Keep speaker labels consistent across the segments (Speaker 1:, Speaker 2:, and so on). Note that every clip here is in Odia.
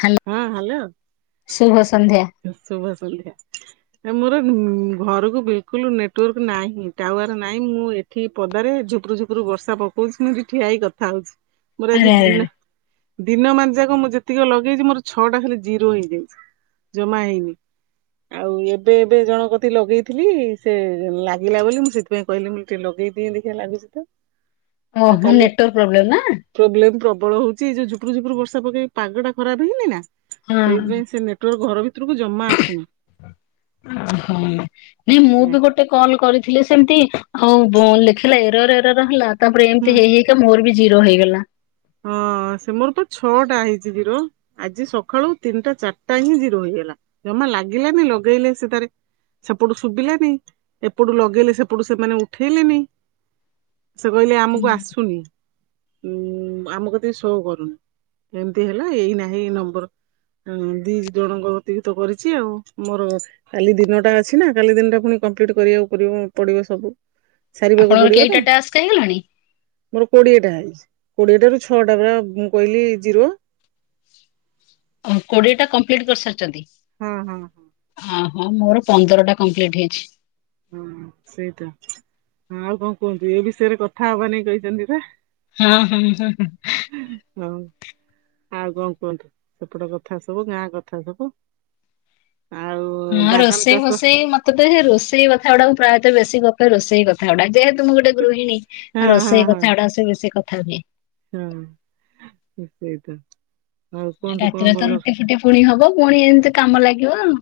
Speaker 1: ହ୍ୟାଲୋ
Speaker 2: ହଁ ହ୍ୟାଲୋ
Speaker 1: ଶୁଭ ସନ୍ଧ୍ୟା।
Speaker 2: ଶୁଭ ସନ୍ଧ୍ୟା। ମୋର ଘରକୁ ବିଲ୍ କୁଲୁ ନେଟୱାର୍କ ନାହିଁ ଟାୱାର ନାହିଁ ମୁଁ ଏଠି ପଦାରେ ଝୁପୁରୁ ଝୁପୁରୁ ବର୍ଷା ପକଉଛି ମୁଁ ଠିଆ ହେଇ କଥା ହଉଛି ମୋର
Speaker 1: ଆରେ
Speaker 2: ଆଜି
Speaker 1: ଆରେ ଆରେ।
Speaker 2: ଦିନ ଦିନ ମନ ଯାକ ମୁଁ ଯେତିକି ଲଗେଇଛି ମୋର ଛଅଟା ଖାଲି ଜିରୋ ହେଇଯାଇଛି ଜମା ହେଇନି। ଆଉ ଏବେ ଏବେ ଜଣ କତି ଲଗେଇଥିଲି ସେ ଲାଗିଲା ବୋଲି ମୁଁ ସେଥିପାଇଁ କହିଲି ମୁଁ ଟିକେ ଲଗେ ଦିଦି ଦଖିା ଲାଗୁଛି ତ ଆ
Speaker 1: ଓହୋ
Speaker 2: କାଲି
Speaker 1: ନେଟୱାର୍କ ପ୍ରୋବ୍ଲେମ ନା?
Speaker 2: ପ୍ରୋବ୍ଲେମ୍ ବଳ ହଉଛି ଏଇ ଯୋଉ ଝୁପୁରୁ ଝୁପୁରୁ ବର୍ଷା ପକେଇ ପାଗ ଟା ଖରାପ ହେଇି ନା ସେଇଥିାଇ ସେ ନେଟୱାର୍କ ଘର ଭି ଯମା ଆସୁନି।
Speaker 1: ହଁ ନାଇଁ ମୁଁ
Speaker 2: ଏ,
Speaker 1: ବି ଗୋଟେ କଲ କରିଥିଲି ସେମିତି ହଉ ଲେଖିଲା ଏର ଏର ର ହେଲା ତାପରେ
Speaker 2: ହୁଁ।
Speaker 1: ଏମିତି ହେଇ ହେଇକା ମୋର ବି ଜିରୋ ହେଇଗଲା।
Speaker 2: ହଁ ସେ ମୋର ପା ଛଅଟା ହେଇଛି ଜିରୋ ଆଜି ସକାଳୁ ତିନିଟା ଚାରିଟା ହିଁ ଜିରୋ ହେଇ ହେଇଗଲା ଜମା ଲାଗିଲାନି ଲଗେଇଲେ ସେ ତାରେ ସେପଟୁ ଶୁଭିଲୋନି ଏପଟୁ ଲଗେଇଲେ ସେପଟୁ ସେମାନେ ଉଠେଇଲେନି।
Speaker 1: [inaudible]
Speaker 2: ସେ କହିଲେ ଆମକୁ ଆସୁନି ଉ ଆମକତି ଶୋ କରୁନି। ଏମତି ହେଲା ଏଇ ନାହିଁ ଏ ନମ୍ବର ହଁ ଦି ଜଣଙ୍କ ଅତୀଭତ କରିଛି ଆଉ ମୋର କାଲି ଦିନଟା ଅଛି ନା କାଲି ଦିନ ଟା ପୁଣି କମ୍ପ୍ଲିଟ କରିବାକୁ ପଡି ପଡ଼ିବ ସବୁ। ସାରିବାକୁ
Speaker 1: ଆପଣଙ୍କର
Speaker 2: ପଡ଼ିବ ନା
Speaker 1: କେଇଟା ଟାସ୍କ ହେଇଗଲାଣି?
Speaker 2: ମୋର କୋଡିଏ ଟା ହେଇଚି। କୋଡ଼ିଏ ଟାରୁ ଛଅଟା ପୁରା ମୁଁ କହିଲି ଜିରୋ।
Speaker 1: ଓ କୋଡ଼ିଏ ଟା କମ୍ପ୍ଲିଟ୍ କରିସାରିଛନ୍ତି।
Speaker 2: ହଁ ହଁ ହଁ।
Speaker 1: ଓହୋ ମୋର ପନ୍ଦରଟା କମ୍ପ୍ଲିଟ ହେଇଚି।
Speaker 2: ହଁ ସେଇଟା ହ ଆଉ କଣ କୁହନ୍ତୁ ଏ ବିଷୟରେ କଥା ହବା ନେଇ କହିଛନ୍ତି ପା
Speaker 1: ହଁ ହଁ ହ।
Speaker 2: ହଁ ଆଉ କଣ କୁହନ୍ତୁ ସେପଟ କଥା ସବୁ ଗାଁ କଥା ସବୁ। ଆଉ
Speaker 1: ହଁ
Speaker 2: ବାଦାମ
Speaker 1: ରୋଷେଇ
Speaker 2: ଚାଷ
Speaker 1: ଭୋଷେଇ ମତେ ତ ରୋଷେଇ କଥା ଗୁଡ଼ା କୁ ପ୍ରାୟତଃ ବେଶୀ ଗପେ ରୋଷେଇ କଥା ଗୁଡ଼ା ଯେହେତୁ ତ ମୁଁ ଗୋଟେ ଗୃହିଣୀ
Speaker 2: ହଁ ହଁ
Speaker 1: ରୋଷେଇ
Speaker 2: ହଁ
Speaker 1: କଥା ଅଡ଼ାବେସି କଥା ହୁଏ।
Speaker 2: ହଁ ସେଇ ତ
Speaker 1: ରାତିରେ ତ ରୁଟି ଫୁଟି ପୁଣି ହବ ପୁଣି ଏମିତି କାମ ଲାଗିବ ଆଉ।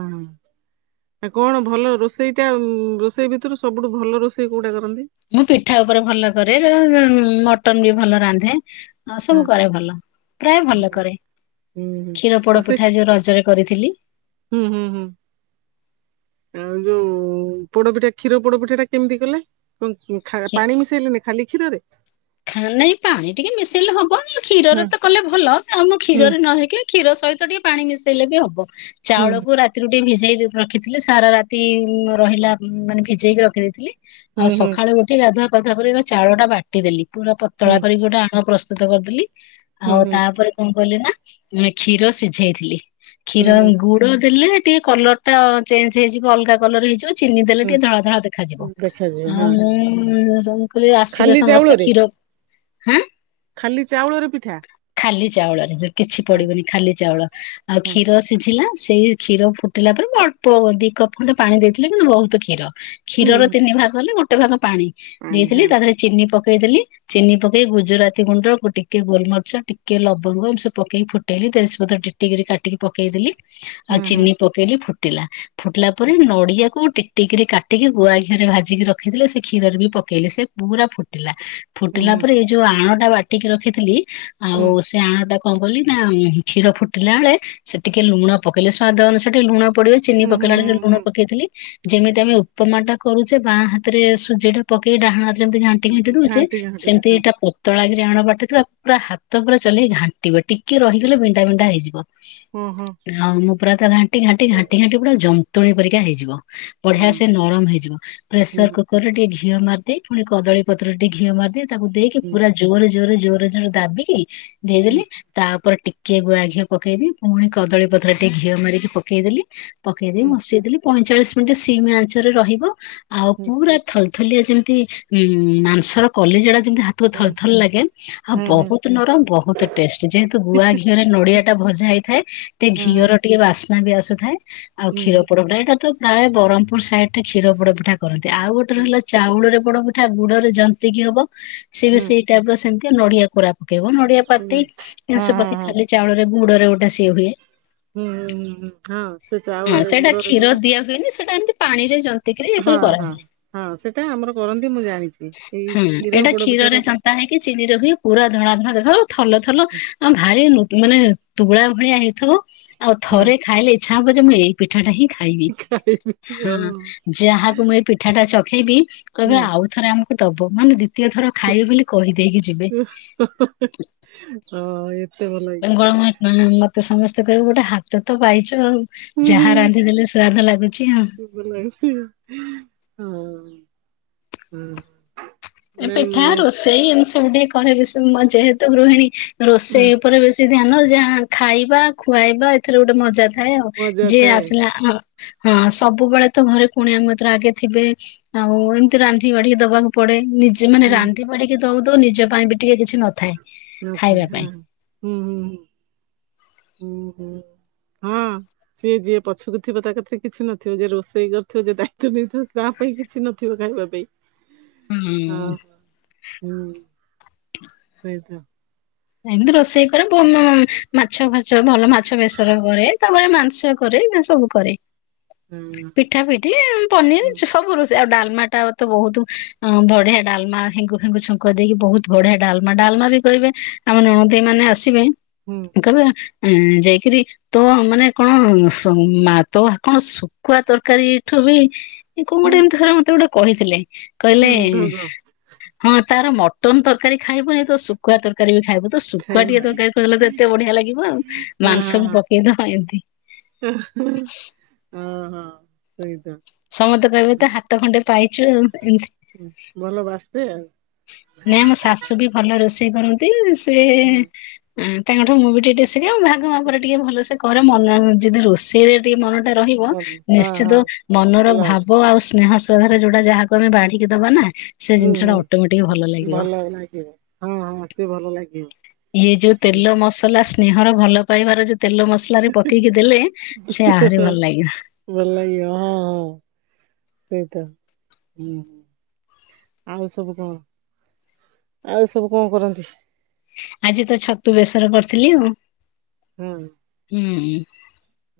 Speaker 2: ହଁ। ଆ କଣ ଭଲ ରୋଷେଇଟା ରୋଷେଇ ଭିତରୁ ସବୁଠୁ ଭଲ ରୋଷେଇ କୋଉଟା କରନ୍ତି।
Speaker 1: ମୁଁ ପିଠା ଉପରେ ଭଲ କରେ ମଟନ ବି ଭଲ ରାନ୍ଧେ। ହଁ ସବୁ କରେ ଭଲ ପ୍ରାୟ ଭଲ
Speaker 2: ହଁ
Speaker 1: କରେ
Speaker 2: ହୁଁ ହୁଁ
Speaker 1: କ୍ଷୀର ପୋଡ଼
Speaker 2: ରୋଷେଇ
Speaker 1: ପିଠା ଯୋଉ ରଜରେ କରିଥିଲି।
Speaker 2: ହୁଁ ହୁଁ ହୁଁ। ଆଉ ଯୋଉ ପୋଡ଼ପିଠା କ୍ଷୀର ପୋଡ଼ପିଠା ଟା କେମିତି କଲେ? [unintelligible] ପାଣି ମିଶେଇଲେନି ଖାଲି କ୍ଷୀରରେ?
Speaker 1: ଖା -ନାଇଁ ପାଣି ଟିକେ ମିଶେଇଲେ ହବନି କ୍ଷୀରରେ
Speaker 2: ହୁଁ
Speaker 1: ତ କଲେ ଭଲ। ଆମ
Speaker 2: ହୁଁ
Speaker 1: କ୍ଷୀରରେ ନ ହେଇକି କ୍ଷୀର ସହିତ ଟିକେ ପାଣି ମିଶେଇଲେ ବି ହବ।
Speaker 2: ହୁଁ
Speaker 1: ଚାଉଳକୁ ରାତିରୁ ଟିକେ ଭିଜ ଭିଜେଇ ରଖିଥିଲି ସାରା ରାତି ରହିଲା ମାନେ ଭିଜେଇକି ରଖିଦେଇଥିଲି। ଆଉ
Speaker 2: ହୁଁ ହୁଁ
Speaker 1: ସଖାଳେ ଉଠି ଗାଧୁଆ ପାଧୁଆ କରି ଏକା ଚାଉଳ ଟା ବାଟିଦେଲି। ପୁରା
Speaker 2: ହୁଁ
Speaker 1: ପତଳା କରିକି ଗୋଟେ ଆଣ ପ୍ରସ୍ ସ୍ତୁତ କରିଦେଲି।
Speaker 2: ହୁଁ
Speaker 1: ଆଉ
Speaker 2: ହୁଁ
Speaker 1: ତାପରେ କଣ କଲିନା ମେ କ୍ଷୀର ସିଝେଇଥିଲି।
Speaker 2: ହୁଁ
Speaker 1: କ୍ଷୀର
Speaker 2: ହୁଁ।
Speaker 1: ଗୁଡ ଦେଲେ ଟିକେ କଲର୍ ଟା ଚେଞ୍ଜ ହେଇଯିବ ଅଲଗା କଲର୍ ହେଇଯିବ। ଚିନିଦେଲେ
Speaker 2: ହୁଁ
Speaker 1: ଟିକେ ଧଳା ଧଳା ଦେଖାଯିବ।
Speaker 2: ଦେଖାଯିବ ହଁ
Speaker 1: ଆଉ ମୁଁ ଯୋଉ କହିଲି ଆସିବେ
Speaker 2: ଖାଲି
Speaker 1: ସମସ୍ ସେ
Speaker 2: ଚାଉଳରେ
Speaker 1: କ୍ଷୀର ହାଁ
Speaker 2: ଖାଲି ଚାଉଳର ପିଠା?
Speaker 1: ଖାଲି ଚାଉଳରେ ଯେ କିଛି
Speaker 2: ହଁ
Speaker 1: ପଡିବନି ଖାଲି ଚାଉଳ। ଆଉ
Speaker 2: ହଁ
Speaker 1: କ୍ଷୀର ସିଝିଲା ସେଇ କ୍ଷୀର ଫୁଟିଲା ପ ମାନେ ମୁଁ ଅଳ୍ପ ଦି କପ୍ ଖଣ୍ଡେ ପାଣି ଦେଇଥିଲି କିନ୍ତୁ ବହୁତ କ୍ଷୀର।
Speaker 2: ହୁଁ
Speaker 1: କ୍ଷୀରର
Speaker 2: ହୁଁ
Speaker 1: ତିନି ଭାଗ ହେଲେ ଗୋଟେ ଭାଗ ପାଣି
Speaker 2: ପାଣି ହଁ
Speaker 1: ଦେଇଥିଲି ତା ଦେହରେ ଚିନି ପକ କେଇଦେଲି ଚିନି ପକେଇ ଗୁଜୁରାତି ଗୁଣ୍ଡ ଗୁ ଟିକେ ଗୋଲମର୍ଚ୍ଚ ଟିକେ ଲବଙ୍ଗ ଏମତି ସବୁ ପକେଇ ଫୁଟେଇଲି। ତେଜ ପତ୍ର ଟିକେଇକିରି କାଟିକି ପକେଇଦେଲି ଆଉ
Speaker 2: ହଁ ହଁ
Speaker 1: ଚିନି ପକେଇଲି ଫୁ ଟିଲା ଫୁଟିଲା ପରେ ନଡିଆକୁ ଟିକ୍ ଟିକ୍ କରିକି କାଟିକି ଗୁଆ ଘିଅରେ ଭାଜିକି ରଖିଥିଲି। ସେ କ୍ଷୀରରେ ବି ପ ପକେଇଲେ ସେ ପୁରା ଫୁ
Speaker 2: ହୁଁ
Speaker 1: ଫୁଟିଲା
Speaker 2: ହୁଁ
Speaker 1: ପରେ ଏଇ ଯୋଉ ଆଣଟା ବାଟିକି ରଖିଥିଲି। ଆଉ ସେ ଆଣଟା କଣ କଲି ନା, ଉଁ, ହୁଁ, କ୍ଷୀର ଫୁଟିଲା ବେଳେ ସେ ଟିକେ ଲୁଣ ପକେଇଲେ ସ୍ଵାଦ ଅନୁସାରେ ଟିକେ ଲୁଣ ପଡିବ ଚିନି
Speaker 2: ହୁଁ ହୁଁ ହୁଁ
Speaker 1: ପକେଇଲା ବେଳେ ସେ ଲୁଣ
Speaker 2: ହୁଁ
Speaker 1: ପକେଇଥିଲି। ଯେମିତି ଆମେ ଉପମା ଟା କରୁଚେ ବାଁ ହାତରେ ସୁଜି ଟା ପକେଇ ଡାହାଣ ହାତରେ ଯେମିତି ଘାଣ୍ଟି ଘାଣ୍ଟି
Speaker 2: ହୁଁ
Speaker 1: ଦଉଚେ।
Speaker 2: ଘାଣ୍ଟି
Speaker 1: ସେମିତି
Speaker 2: ହଁ
Speaker 1: ଏଇଟା ପତଳା କି ଯେ ଆଣ ବାଟିଥିବ ପୁରା ହାତ ପୁରା ଚଲେଇ ଘାଣ୍ଟିବ। ଟିକେ ରହିଗଲେ ବିଣ୍ଡା ବିଣ୍ଡା ହେଇଯିବ।
Speaker 2: ଓ, ହଁ।
Speaker 1: ପୁରା ତ ଘାଣ୍ଟି ଘାଣ୍ଟି ଘାଣ୍ଟି ଘାଣ୍ଟି ପୁରା ଜନ୍ତୁଣୀ ପରିକା ହେଇଯିବ। ବଢିଆ
Speaker 2: ହଁ
Speaker 1: ସେ ନରମ ହେଇଯିବ।
Speaker 2: ହୁଁ
Speaker 1: ପ୍ରେସର କୁକର୍ ରେ ଟିକେ ଘିଅ ମାରିଦେଇ। ପୁଣି କଦଳୀ ପତ୍ରରେ ଟିକେ ଘିଅ ମାରିଦିଏ। ତାକୁ ଦେଇକି
Speaker 2: ହୁଁ
Speaker 1: ପୁରା ଜୋରେ ଜୋରେ ଜୋରେ ତାକୁ ଦାବିକି
Speaker 2: ହୁଁ
Speaker 1: ଦେଇଦେଲି ତାପରେ ଟିକ କିଏ ଗୁଆ ଘିଅ ପକେଇବି। ପୁଣି କଦଳୀ ପତ୍ର ଟିକେ ଘିଅ ମାରିକି ପକେଇଦେଲି। ପକେଇ ଦେଇ
Speaker 2: ହୁଁ
Speaker 1: ବସେଇଦେଲି ପଇଁଚାଳିଶ ମିନିଟ୍ ସିମ୍ ଆଞ୍ଚରେ ରହିବ। ଆଉ
Speaker 2: ହୁଁ
Speaker 1: ପୁରା ଥ ଥଲିଆ ଯେମିତି ଉଁ, ମାଂସର କଲିଜା ଟା ଯେମିତି ହାତକୁ
Speaker 2: ହଁ
Speaker 1: ଥଲ୍ ଥଲ୍ ଲାଗେ। ଆଉ
Speaker 2: ହଁ ହଁ
Speaker 1: ବହୁତ ନରମ। ବହୁତ ଟେଷ୍ଟ୍ ଯେହେତୁ ଗୁଆ ଘିଅରେ ନଡିଆ ଟା ଭ ଭଜା ହେଇଥାଏ ଟେ
Speaker 2: ହଁ ହଁ
Speaker 1: ଘିଅର ଟିକେ ବାସ ନା ବି ଆସୁଥାଏ। ଆଉ
Speaker 2: ହୁଁ
Speaker 1: କ୍ଷୀର
Speaker 2: ହୁଁ
Speaker 1: ପୋଡ଼ପିଠା ଟା ତ ପ୍ରାୟ ବରହମପୁର ସାଇ ଗୋଟେ କ୍ଷୀର ପୋଡ ପିଠା କରନ୍ତି। ଆଉ ଗୋଟେ ହେଲା ଚାଉଳରେ ପୋଡ ପିଠା, ଗୁଡ ରେ ଯନ୍ତିକି ହବ। ସିଏ ବି
Speaker 2: ହୁଁ ହୁଁ
Speaker 1: ସେଇ ଟାଇପ୍ ର ସେମିତି ଆ ନଡିଆ କୋରା ପକେଇବ ନଡିଆ ପାତି
Speaker 2: ହଁ ହଁ
Speaker 1: [unintelligible] ପକେଇ
Speaker 2: ହଁ
Speaker 1: ଖାଲି ଚାଉଳରେ ଗୁଡ ରେ ଗୋଟେ ସିଏ ହୁଏ।
Speaker 2: ହୁଁଁ, ହଁ ସେ ଚାଉଳରେ ଗୁଡ଼ରେ ଯୋଉଟା
Speaker 1: ସେଟା ଏମତି ପାଣିରେ ଜନ୍ତ
Speaker 2: ହଁ, ହଁ, ହଁ ସେଟା ଆମର କରନ୍ତି ମୁଁ ଜାଣିଛି। ଏଇ
Speaker 1: ହୁଁ,
Speaker 2: କ୍ଷୀର
Speaker 1: ଏଇଟା
Speaker 2: ପୋଡ ପିଠା ଟା
Speaker 1: କ୍ଷୀରରେ ଜନ୍ତା ହେଇକି ଚିନିରେ ହୁଏ ପୁରା ଧଳା ଧଳା ଦେଖାହବ। ଥଲ ଥଲ ଆଉ ଭାରି ଲୁ ମାନେ ତୁଳା ଭଳିଆ ହେଇଥିବ। ଆଉ
Speaker 2: ହଁ
Speaker 1: ଥରେ ଖାଇଲେ ଇଚ୍ଛା ହବ ଯେ ମୁଁ ଏଇ ପିଠାଟା ହିଁ ଖାଇବି। ହଁ ଯାହାକୁ ମୁଁ ଏ ପିଠାଟା ଚ ଖେଇବି
Speaker 2: ହଁ
Speaker 1: କହିବେ ଆଉ ଥରେ ଆମକୁ ଦବ। ମାନେ ଦି ଦ୍ଵିତୀୟ ଥର ଖାଇବେ ବୋଲି କହିଦେଇକି ଯିବେ।
Speaker 2: ହଁ ଏତେ ଭଲ
Speaker 1: ଏ
Speaker 2: ହେଇଛି।
Speaker 1: ଗ- ମୋ ହା -ମୋତେ ସମସ୍ତେ କହିବେ ଗୋଟେ ହାତ ତ ପାଇଛୁ। ତ ହଉ
Speaker 2: ହୁଁ ହୁଁ।
Speaker 1: ଯାହା ରାନ୍ଧିଦେଲେ ସୁଆଦ ଲାଗୁଛି ଆଉ।
Speaker 2: ଭଲ ହେଇଛି ହଁ, ହଁ।
Speaker 1: ଏ
Speaker 2: ନାଇଁ
Speaker 1: ପିଠା
Speaker 2: ମୁ
Speaker 1: ରୋଷେଇ ଏମିତି ସବୁ ଟିକେ କରେ ବେଶୀ ମୋ ଯେହେତୁ ଗୃହିଣୀ ରୋଷେଇ ଉପରେ ବେଶୀ ଧ୍ୟାନ ଯାହା ଖାଇବା, ଖୁଆଇବା ଏଥିରେ ଗୋଟେ ମଜା ଥାଏ ଆଉ
Speaker 2: ମଜା
Speaker 1: ଯିଏ
Speaker 2: ଥାଏ
Speaker 1: ଆସିଲା ଆ ହଁ ସବୁବେଳେ ତ ଘରେ କୁଣିଆମ ଭିତରେ ଆଗେ ଥିବେ ଆଉ ଏମିତି ରାନ୍ଧି ବାଢିକି ଦବାକୁ ପଡେ। ନିଜେ ମାନେ
Speaker 2: ହଁ
Speaker 1: ରାନ୍ଧି ବାଢିକି ଦଉ ଦଉ ନିଜ ପାଇଁ ବି ଟିକେ କିଛି ନଥାଏ।
Speaker 2: ମଥା
Speaker 1: ଖାଇବା
Speaker 2: ହଁ
Speaker 1: ପାଇଁ।
Speaker 2: ହୁଁ ହୁଁ ହୁଁ ହୁଁ ହୁଁ। ହଁ ସିଏ ଯିଏ ପଛକୁଥିବ ତା କଥିରେ କିଛି ନଥିବ ଯେ ରୋଷେଇ କରିଥିବ ଯେ ଦାୟିତ୍ୱ ନେଇଥିବ ତା ପାଇଁ କିଛି ନଥିବ ଖାଇବା ପାଇଁ।
Speaker 1: ହୁଁ।
Speaker 2: ହଁ ସେଇ ତ?
Speaker 1: ଏମତି ରୋଷେଇ କରେ [unintelligible] ମାଛ ଫାଛ ଭଲ ମାଛ ବେସ କରେ ତାପରେ ମାଂସ କରେ। ଆଇନା ସବୁ କରେ
Speaker 2: ହଁ।
Speaker 1: ପିଠା ପିଠି
Speaker 2: ହୁଁ
Speaker 1: ପନିର ସବୁ ରଷେଇ ଡା ଲମା ଟା ତ ବହୁତ ବଢିଆ ଡାଲମା ହେଙ୍ଗୁ ଫେଙ୍ଗୁ ଛୁଙ୍କ ଦେଇକି ବହୁତ ବଢିଆ ଡାଲମା ଡାଲମା ବି କହିବେ ଆମ ନଣଦେଇ ମାନେ ଆସିବେ
Speaker 2: ହୁଁ
Speaker 1: କହିବେ ଉଁ ଯାଇକରି ତ ମାନେ କଣ ତ କଣ ଶୁଖୁଆ ତରକାରୀ ଏଠୁ [unintelligible] କ
Speaker 2: ହୁଁ
Speaker 1: ଗୋଟେ ଏମତି ରେ ମତେ ଗୋଟେ କହିଥିଲେ କହିଲେ
Speaker 2: ହୁଁ ଢଗ
Speaker 1: ହଁ ତାର ମଟନ ତରକାରୀ ଖାଇବନି ତ ଶୁଖୁଆ ତରକାରୀ ଖାଇବୁ ତ
Speaker 2: ଖାଇ
Speaker 1: ଶୁଖୁଆ ଟିକେ ତରକାରୀ ଖିଲଲେ ତ କେତେ ବଢିଆ ଲାଗିବ ଆଉ
Speaker 2: ହଁ
Speaker 1: ମାଂସକୁ
Speaker 2: ହଁ ହଁ।
Speaker 1: ପକେଇଦବା ଏମିତି
Speaker 2: [inaudible] ହିଁ ସେଇ ତା
Speaker 1: ସମସ୍ତେ କହିବେ ତ ହାତ ଖଣ୍ଡେ ପାଇଛୁ ଆଉ। ଏମିତି।
Speaker 2: ଭଲ ବାସେ?
Speaker 1: ତେ କରନ୍ତି ସେ
Speaker 2: ହଁ।
Speaker 1: ତାଙ୍କଠୁ ମୁଁ ବି ଟିକେ ଶିଖେ ଭାଗ ମାପରେ ଟିକେ ଭଲସେ କରେ ମ ଯଦି ରୋଷେଇରେ ଟିକେ ମନ ଟା ରହିବ
Speaker 2: ଭଲ ହଁ ହଁ
Speaker 1: ନିଶ୍ଚିତ ମନର
Speaker 2: ଭଲ ହବ
Speaker 1: ଭାବ ଆଉ ସ୍ନେହ ଧ ଯୋଉଟା ଯାହାକୁ ଆମେ ବାଢିକି ଦବା ନା ସେ
Speaker 2: ହୁଁ ହୁଁ
Speaker 1: ଜିନିଷଟା
Speaker 2: ଭଲ ଲାଗିବ ହଁ ହଁ ସେ ଭଲ ଲାଗିବ।
Speaker 1: ଇଏ ଯୋଉ ତେଲ ମସଲା ସ୍ନେହର ଭଲ ପାଇବାର ଯୋଉ ତେଲ ମସଲ ରେ ପକେଇକି ଦେଲେ ସେ ଆହୁରି ଭଲ ଲାଗିବ। [inaudible]
Speaker 2: ଭଲ ସେଇ ତ ହୁଁ ଆଉ ସବୁ କଣ? ଆଉ ସବୁ କଣ କରନ୍ତି?
Speaker 1: ଆଜି ତ ଛତୁ ବେସର କରିଥିଲି ଆଉ।
Speaker 2: ହୁଁ।
Speaker 1: ହୁଁ ହୁଁ।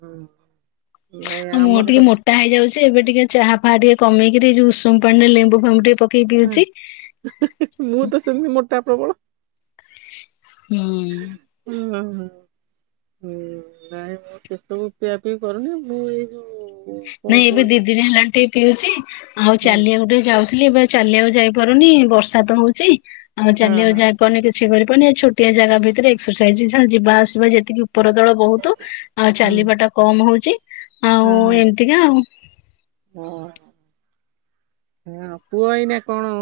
Speaker 2: ହୁଁ ନାଇଁ ଆମର ତ
Speaker 1: ସେ ଏବେ ଟିକେ ଚାହା ଫା ଟିକେ କମେଇି କି ଦେଇ ଯଉ ଉଷମ ପାଣିରେ ଲେମ୍ବୁ ଫେମ୍ବୁ ଟିକେ ପକେଇ ପିଉଛି
Speaker 2: ହୁଁ ମୁଁ ତ ସେମିତି ମୋଟା ପ୍ରବଳ।
Speaker 1: ହୁଁ।
Speaker 2: ହଁ ହଁ ହୁଁ ନାଇଁ ମୁଁ ସେସବୁ ପିଆ ପିଇ କରୁନି ମୁଁ ଏଇ ଯୋଉ କଣ
Speaker 1: ନାଇଁ ଏବେ ଦି
Speaker 2: କୁହନ୍ତି
Speaker 1: ଦିନ ହେଲାଣି ଟିକ ପିଉଚି ଆଉ
Speaker 2: ହୁଁ
Speaker 1: ଚାଲିବାକୁ ଟିକେ ଯାଉ ଥିଲି ଏବେ ଚାଲିବାକୁ ଯାଇପାରୁନି ବର୍ଷା ତ ହଉଛି ଆଉ
Speaker 2: ହଁ
Speaker 1: ଚାଲିବାକୁ
Speaker 2: ହଁ
Speaker 1: ଯାଇପାରୁନି କିଛି କରି ଛୋଟିଆ ଜାଗା ଭିତରେ ଏକ୍ସରସାଇଜ ଯିବା ଆସିବା ଯେତିକି ଉପରଦଳ ବହୁତୁ ଆଉ ଚାଲିବା ଟା କମ ହଉଛି। ଆଉ
Speaker 2: ହୁଁ ହୁଁ।
Speaker 1: [unintelligible]
Speaker 2: ହୁଁ ପୁଅ ଏଇନା କଣ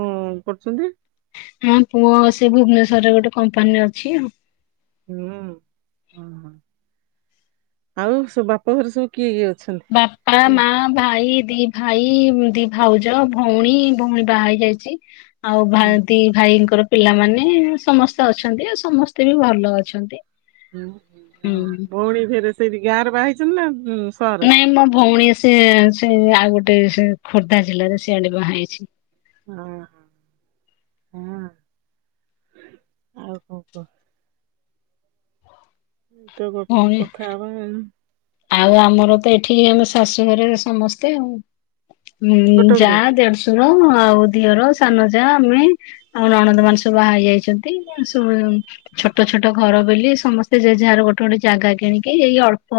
Speaker 2: କରୁଚନ୍ତି।
Speaker 1: ହହୁଁ ପୁଅ ସେ ଭୁବେନେଶ୍ୱରେ ଗୋଟେ କମ୍ପାନୀରେ ଅଛି ଆଉ।
Speaker 2: ହୁଁ ଓହୋ ଆଉ ସବୁ ବାପଘର ସବୁ କିଏ କିଏ ଅ
Speaker 1: ବାପା ମା ଭାଇ। ଦି ଭାଇ ଦି ଭାଉଜ ଭଉଣୀ ଭଉଣୀ ବାହା ହେଇ ଯାଇଛି। ଆଉ
Speaker 2: ହୁଁ।
Speaker 1: ଭାଇ ଦି ଭାଇଙ୍କର ପିଲାମାନେ ସମସ୍ତେ ଅଛନ୍ତି ଆଉ ସମସ୍ତେ ବି ଭଲ ଅଛନ୍ତି। ହୁଁ
Speaker 2: ଭଉଣୀ ଫେରେ ସେଇଠି ଗାଁରେ ବାହା ହେଇଛନ୍ତି ନା? ଉଁ ସହରରେ?
Speaker 1: ନାଇଁ ମୋ ଭଉଣୀ ସେ ସେ ଆଉ ଗୋଟେ ଗୋଟେ ସେ ଖୋର୍ଦ୍ଧା ଜିଲ୍ଲାରେ ସିଆଡେ ବାହା ହେଇଛି।
Speaker 2: ଅ ହଁ। ହଁ। ଆଉ କଣ କୁହ? [unintelligible]
Speaker 1: ଭଉଣୀ
Speaker 2: କଥା ହବା
Speaker 1: ଆଉ ଆମର ତ ଏଠି ଆମେ ଶାଶୁଘରେ ସମସ୍ତେ ଆଉ। ଉଁ ଯା,
Speaker 2: କଟକରେ?
Speaker 1: ଦେଢଶୁ ର ଆଉ ଦିଅର, ସାନ ଯା ଆମେ ଆଉ ନଣନ୍ଦ ମାନେସବୁ ବାହା ହେଇ ଯାଇଛନ୍ତି। ଛୋଟ ଛୋଟ ଘର ବୋଲି ସମସ୍ତେ ଯେ ଯାହାର ଗୋଟେ ଗୋଟେ ଜାଗା କିଣିକି ଏଇ ଅଳ୍ପ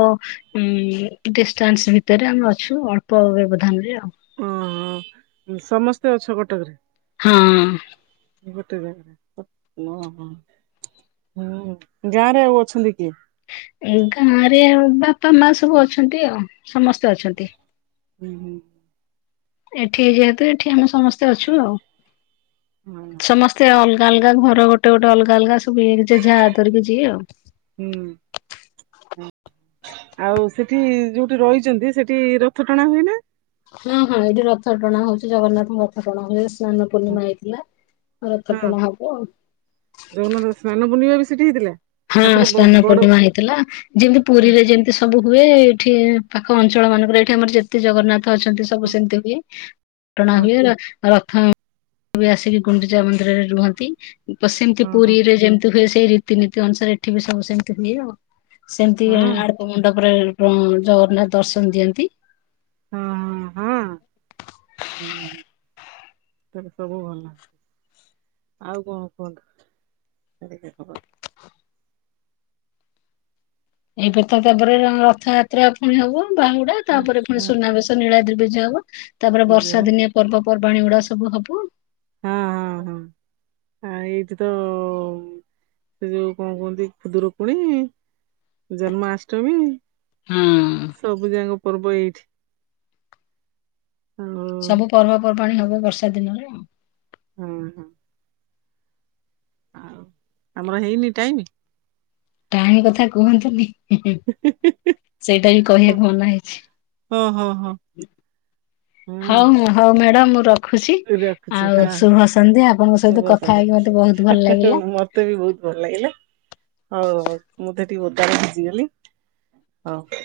Speaker 1: ଉଁ, ଡିଷ୍ଟାନ୍ସ ଭିତରେ ଆମେ ଅଛୁ ଅଳ୍ପ ବ୍ୟବଧାନ ରେ ଆଉ।
Speaker 2: ଓହୋ। ସମସ୍ତେ ଅଛ କଟକରେ?
Speaker 1: ହଁ।
Speaker 2: [unintelligible] ଓ ହୋ। ଗାଁରେ ଆଉ ଅଛନ୍ତି କିଏ?
Speaker 1: ଗାଁ ରେ ବାପା ମା ସବୁ ଅଛନ୍ତି ଆଉ। ସମସ୍ତେ ଅଛନ୍ତି।
Speaker 2: ଉଁ, ହୁଁ।
Speaker 1: ଏଠି ଯେହେତୁ ଏଠି ଆମେ ସମସ୍ତେ ଅଛୁ ଆଉ।
Speaker 2: ହଁ
Speaker 1: ସମସ୍ତେ ଅଲ ଅଲଗା ଘର ଗୋଟେ ଗୋଟେ ଅଲଗା ଅଲଗା ସବୁ [unintelligible] ଆଉ। [inaudible]
Speaker 2: ହୁଁ ଆଉ ସେଠି ଯୋଉଠି ରହିଛନ୍ତି ସେଠି ରଥ ଟଣା ହୁଏ ନା?
Speaker 1: ହଁ, ହଁ ଏଇଠି ରଥ ଟଣା ହଉଚି। ଜଗନ୍ନାଥଙ୍କ ରଥ ଟଣା ହୁଏ। ସେ ସ୍ନାନ ପୂର୍ଣ୍ଣିମା ହେଇଥିଲା।
Speaker 2: ହଁ
Speaker 1: ରଥଟଣା ହବ ଆଉ।
Speaker 2: ଜଗନ୍ନାଥ ସ୍ନାନ ପୂର୍ଣ୍ଣିମା ବି ସେଠି ହେଇଥିଲା।
Speaker 1: ହଁ
Speaker 2: ଠାକୁର ବ
Speaker 1: ସ୍ନାନ
Speaker 2: ବଡ
Speaker 1: ପୂର୍ଣ୍ଣିମା ହେଇଥିଲା। ଯେମିତି
Speaker 2: ହଁ
Speaker 1: ପୁରୀରେ ଯେମିତି ସବୁ ହୁଏ। ଏଠି ପାଖ ଅଞ୍ଚଳ ମାନଙ୍କରେ ଏଠି ଆମର ଯେତେ ଜଗନ୍ନାଥ ଥ ଅଛନ୍ତି ସବୁ
Speaker 2: ହଁ।
Speaker 1: ସେମିତି ହୁଏ। ଟଣା
Speaker 2: ହଁ।
Speaker 1: ହୁଏ ର ହଁ ଆସିକି ଗୁଣ୍ଡିଚା ମନ୍ଦିରରେ ରୁହନ୍ତି। ବ। ସେମିତି
Speaker 2: ହଁ ହଁ
Speaker 1: ପୁରୀରେ ଯେମିତି ହୁଏ ସେ ରୀତିନୀତି ଅନୁସାରେ ଏଠି ବି ସବୁ ସେମିତି ହୁଏ ଆଉ। ସେମିତି
Speaker 2: ହଁ
Speaker 1: ଆଡପ ମଣ୍ଡପରେ ଜଗନ୍ନାଥ ଦର୍ଶନ ଦିଅନ୍ତି।
Speaker 2: ହଁ ହଁ
Speaker 1: [inaudible]
Speaker 2: ତାହେଲେ ସବୁ ଭଲ। ଆଉ କଣ କୁହନ୍ତୁ। [unintelligible] ଖବର।
Speaker 1: ଏବେତ ତାପରେ ରଥଯାତ୍ରା ପୁଣି ହବ। ବାହୁଡା
Speaker 2: ହଁ
Speaker 1: ତାପରେ ପୁଣି
Speaker 2: ହଁ
Speaker 1: ସୁନାବେଶ ନୀଳାଦ୍ରି ବିଜେ ହବ। ତାପରେ
Speaker 2: ବିଜୟ
Speaker 1: ବର୍ଷା
Speaker 2: ହଁ
Speaker 1: ଦିନିଆ ପର୍ବ ପର୍ବାଣୀ ଗୁଡା ସବୁ ହବ।
Speaker 2: ହଁ ହଁ। ଆ ଏଇଠି ତ ସେ ଯୋଉ କଣ କୁହନ୍ତି ଖୁଦୁରକୁଣି ଜନ୍ମାଷ୍ଟମୀ।
Speaker 1: ହଁ।
Speaker 2: ସବୁ ଯାକ ପର୍ବ ଏଇଠି। ଆଉ
Speaker 1: ସବୁ ପର୍ବପର୍ବାଣୀ ହବ ବର୍ଷା ଦିନରେ ଆଉ।
Speaker 2: ହଁ, ହଁ। ଆଉ ଆମର ହେଇନି ଟାଇମ?
Speaker 1: ଟାଇମ୍ କଥା କୁହନ୍ତୁନି। ଉଁ ହୁଁ। ସେଇଟା ହିଁ କହିବାକୁ ମନା ହେଇଛି।
Speaker 2: ହଁ ହଁ ହଁ ହଁ
Speaker 1: ହଉ, ହଉ ମ୍ୟାଡ଼ାମ ମୋର
Speaker 2: ରଖୁଛି ହଁ।
Speaker 1: ସନ୍ଧ୍ୟା ଆପଣଙ୍କ ସହିତ
Speaker 2: ଶୁଭ
Speaker 1: କଥା ହେଇକି ମତେ ବହୁତ ଭଲ
Speaker 2: ସନ୍ଧ୍ୟା।
Speaker 1: ଲାଗିଲା।
Speaker 2: ମତେ ବି ବହୁତ ଭଲ ଲାଗିଲା। ହଉ, ହଉ ମୁଁ ତ ଟିକେ ଓଦାରେ ଭିଜିଗଲି। ହଉ।